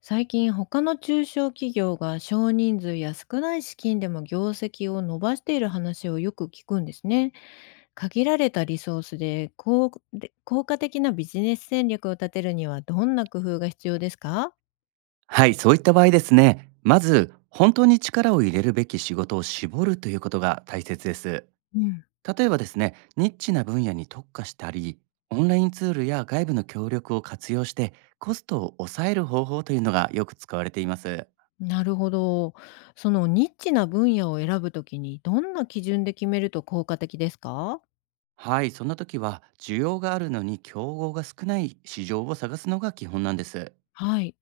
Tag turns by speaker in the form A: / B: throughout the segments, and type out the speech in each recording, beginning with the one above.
A: 最近他の中小企業が少人数や少ない資金でも業績を伸ばしている話をよく聞くんですね。限られたリソースで効果的なビジネス戦略を立てるにはどんな工夫が必要ですか？
B: はい、そういった場合ですね、まず本当に力を入れるべき仕事を絞るということが大切です。
A: うん、
B: 例えばですね、ニッチな分野に特化したり、オンラインツールや外部の協力を活用してコストを抑える方法というのがよく使われています。
A: なるほど。そのニッチな分野を選ぶときにどんな基準で決めると効果的ですか？
B: はい、そんな時は需要があるのに競合が少ない市場を探すのが基本なんです。
A: はい。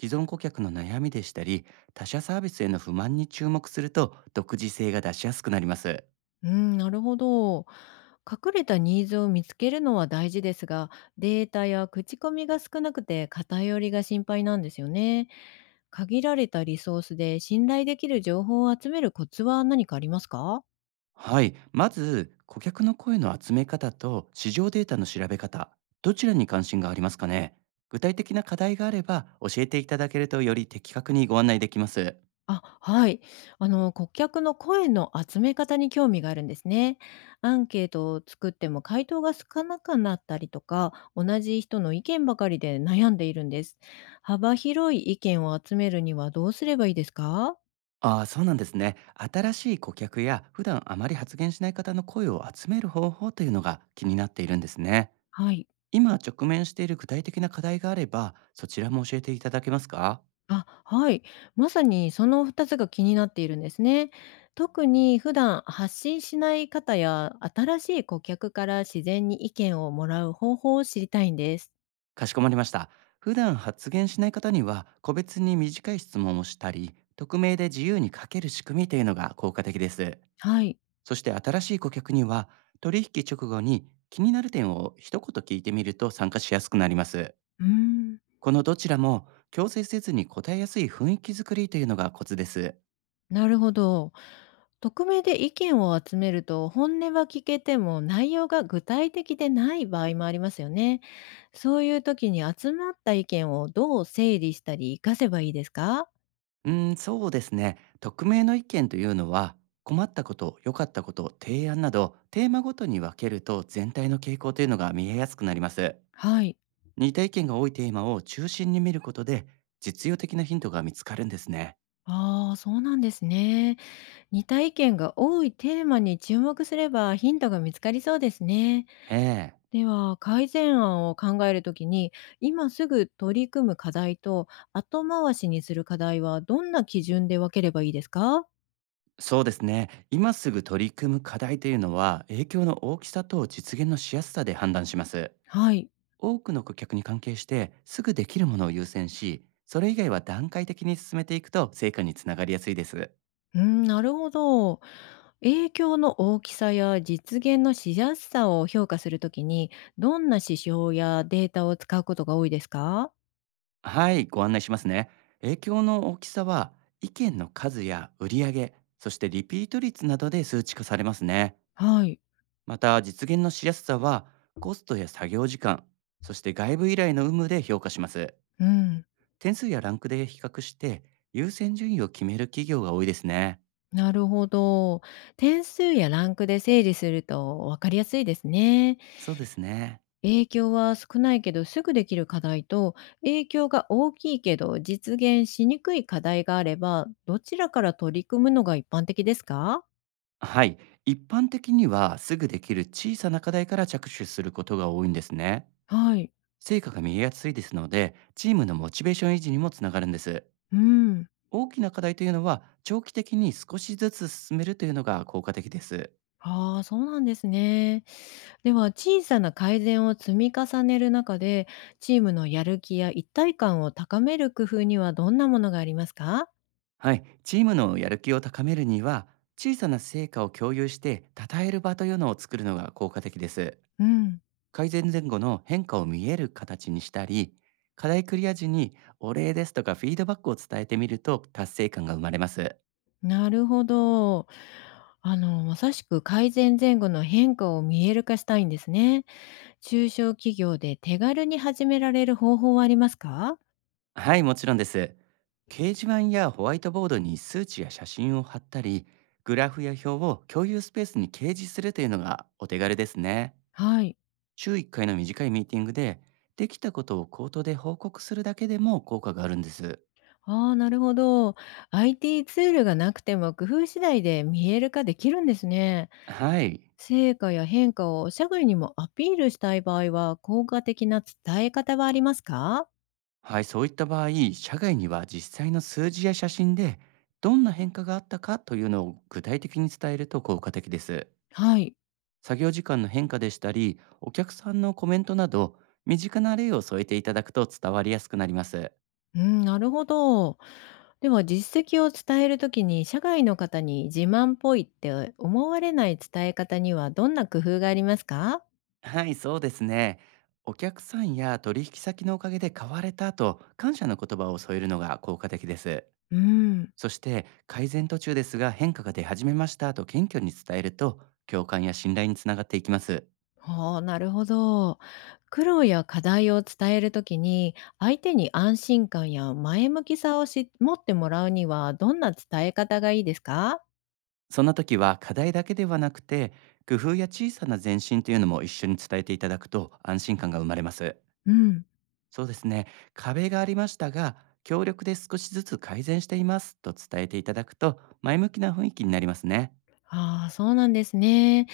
B: 既存顧客の悩みでしたり、他社サービスへの不満に注目すると独自性が出しやすくなります。
A: うーん、なるほど。隠れたニーズを見つけるのは大事ですが、データや口コミが少なくて偏りが心配なんですよね。限られたリソースで信頼できる情報を集めるコツは何かありますか？
B: はい。まず、顧客の声の集め方と市場データの調べ方、どちらに関心がありますかね？具体的な課題があれば教えていただけるとより的確にご案内できます。
A: あ、はい。あの、顧客の声の集め方に興味があるんですね。アンケートを作っても回答が少なくなったりとか、同じ人の意見ばかりで悩んでいるんです。幅広い意見を集めるにはどうすればいいですか？
B: ああ、そうなんですね。新しい顧客や普段あまり発言しない方の声を集める方法というのが気になっているんですね。
A: はい。
B: 今直面している具体的な課題があれば、そちらも教えていただけますか？
A: あ、はい。まさにその2つが気になっているんですね。特に普段発信しない方や新しい顧客から自然に意見をもらう方法を知りたいんです。
B: かしこまりました。普段発言しない方には、個別に短い質問をしたり、匿名で自由に書ける仕組みというのが効果的です。
A: はい。
B: そして新しい顧客には、取引直後に気になる点を一言聞いてみると参加しやすくなります。
A: うーん、
B: このどちらも強制せずに答えやすい雰囲気作りというのがコツです。
A: なるほど。匿名で意見を集めると本音は聞けても内容が具体的でない場合もありますよね。そういう時に集まった意見をどう整理したり活かせばいいですか？
B: うーん、そうですね。匿名の意見というのは、困ったこと、良かったこと、提案など、テーマごとに分けると全体の傾向というのが見えやすくなります。
A: はい。
B: 似た意見が多いテーマを中心に見ることで実用的なヒントが見つかるんですね。
A: ああ、そうなんですね。似た意見が多いテーマに注目すればヒントが見つかりそうですね。
B: ええ、
A: では改善案を考えるときに、今すぐ取り組む課題と後回しにする課題はどんな基準で分ければいいですか？
B: そうですね。今すぐ取り組む課題というのは影響の大きさと実現のしやすさで判断します。
A: はい。
B: 多くの顧客に関係してすぐできるものを優先し、それ以外は段階的に進めていくと成果につながりやすいです。
A: うん、なるほど。影響の大きさや実現のしやすさを評価するときに、どんな指標やデータを使うことが多いですか？
B: はい、ご案内しますね。影響の大きさは意見の数や売上、そしてリピート率などで数値化されますね。
A: はい。
B: また実現のしやすさはコストや作業時間、そして外部依頼の有無で評価します。
A: うん。
B: 点数やランクで比較して優先順位を決める企業が多いですね。
A: なるほど。点数やランクで整理すると分かりやすいですね。
B: そうですね。
A: 影響は少ないけどすぐできる課題と、影響が大きいけど実現しにくい課題があれば、どちらから取り組むのが一般的ですか？
B: はい、一般的にはすぐできる小さな課題から着手することが多いんですね。
A: はい。
B: 成果が見えやすいですので、チームのモチベーション維持にもつながるんです。
A: うん。
B: 大きな課題というのは長期的に少しずつ進めるというのが効果的です。
A: ああ、そうなんですね。では、小さな改善を積み重ねる中で、チームのやる気や一体感を高める工夫にはどんなものがありますか？
B: はい、チームのやる気を高めるには、小さな成果を共有して称える場というのを作るのが効果的です。
A: うん。
B: 改善前後の変化を見える形にしたり、課題クリア時にお礼ですとかフィードバックを伝えてみると達成感が生まれます。
A: なるほど。あの、まさしく改善前後の変化を見える化したいんですね。中小企業で手軽に始められる方法はありますか？
B: はい、もちろんです。掲示板やホワイトボードに数値や写真を貼ったり、グラフや表を共有スペースに掲示するというのがお手軽ですね。
A: はい。
B: 週1回の短いミーティングで、できたことを口頭で報告するだけでも効果があるんです。
A: ああ、なるほど。IT ツールがなくても工夫次第で見える化できるんですね。
B: はい。
A: 成果や変化を社外にもアピールしたい場合は効果的な伝え方はありますか？
B: はい、そういった場合、社外には実際の数字や写真で、どんな変化があったかというのを具体的に伝えると効果的です。
A: はい。
B: 作業時間の変化でしたり、お客さんのコメントなど、身近な例を添えていただくと伝わりやすくなります。
A: うん、なるほど。では実績を伝えるときに、社外の方に自慢っぽいって思われない伝え方にはどんな工夫がありますか？
B: はい、そうですね。お客さんや取引先のおかげで買われたと感謝の言葉を添えるのが効果的です。
A: うん、
B: そして改善途中ですが変化が出始めましたと謙虚に伝えると共感や信頼につながっていきます。
A: ほう、なるほど。苦労や課題を伝えるときに、相手に安心感や前向きさを持ってもらうにはどんな伝え方がいいですか？
B: そんな時は課題だけではなくて工夫や小さな前進というのも一緒に伝えていただくと安心感が生まれます。
A: うん。
B: そうですね。壁がありましたが協力で少しずつ改善していますと伝えていただくと前向きな雰囲気になりますね。
A: ああ、そうなんですね。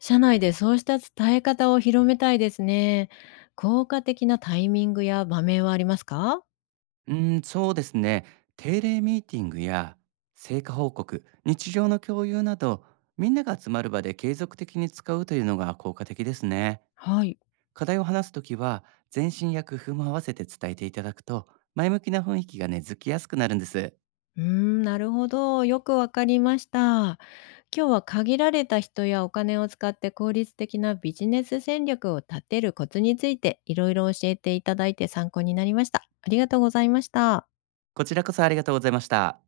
A: 社内でそうした伝え方を広めたいですね。効果的なタイミングや場面はありますか？
B: うーん、そうですね。定例ミーティングや成果報告、日常の共有など、みんなが集まる場で継続的に使うというのが効果的ですね。
A: はい。
B: 課題を話すときは、全身や工夫も合わせて伝えていただくと、前向きな雰囲気が根付きやすくなるんです。
A: うーん、なるほど。よくわかりました。今日は限られた人やお金を使って効率的なビジネス戦略を立てるコツについていろいろ教えていただいて参考になりました。ありがとうございました。
B: こちらこそありがとうございました。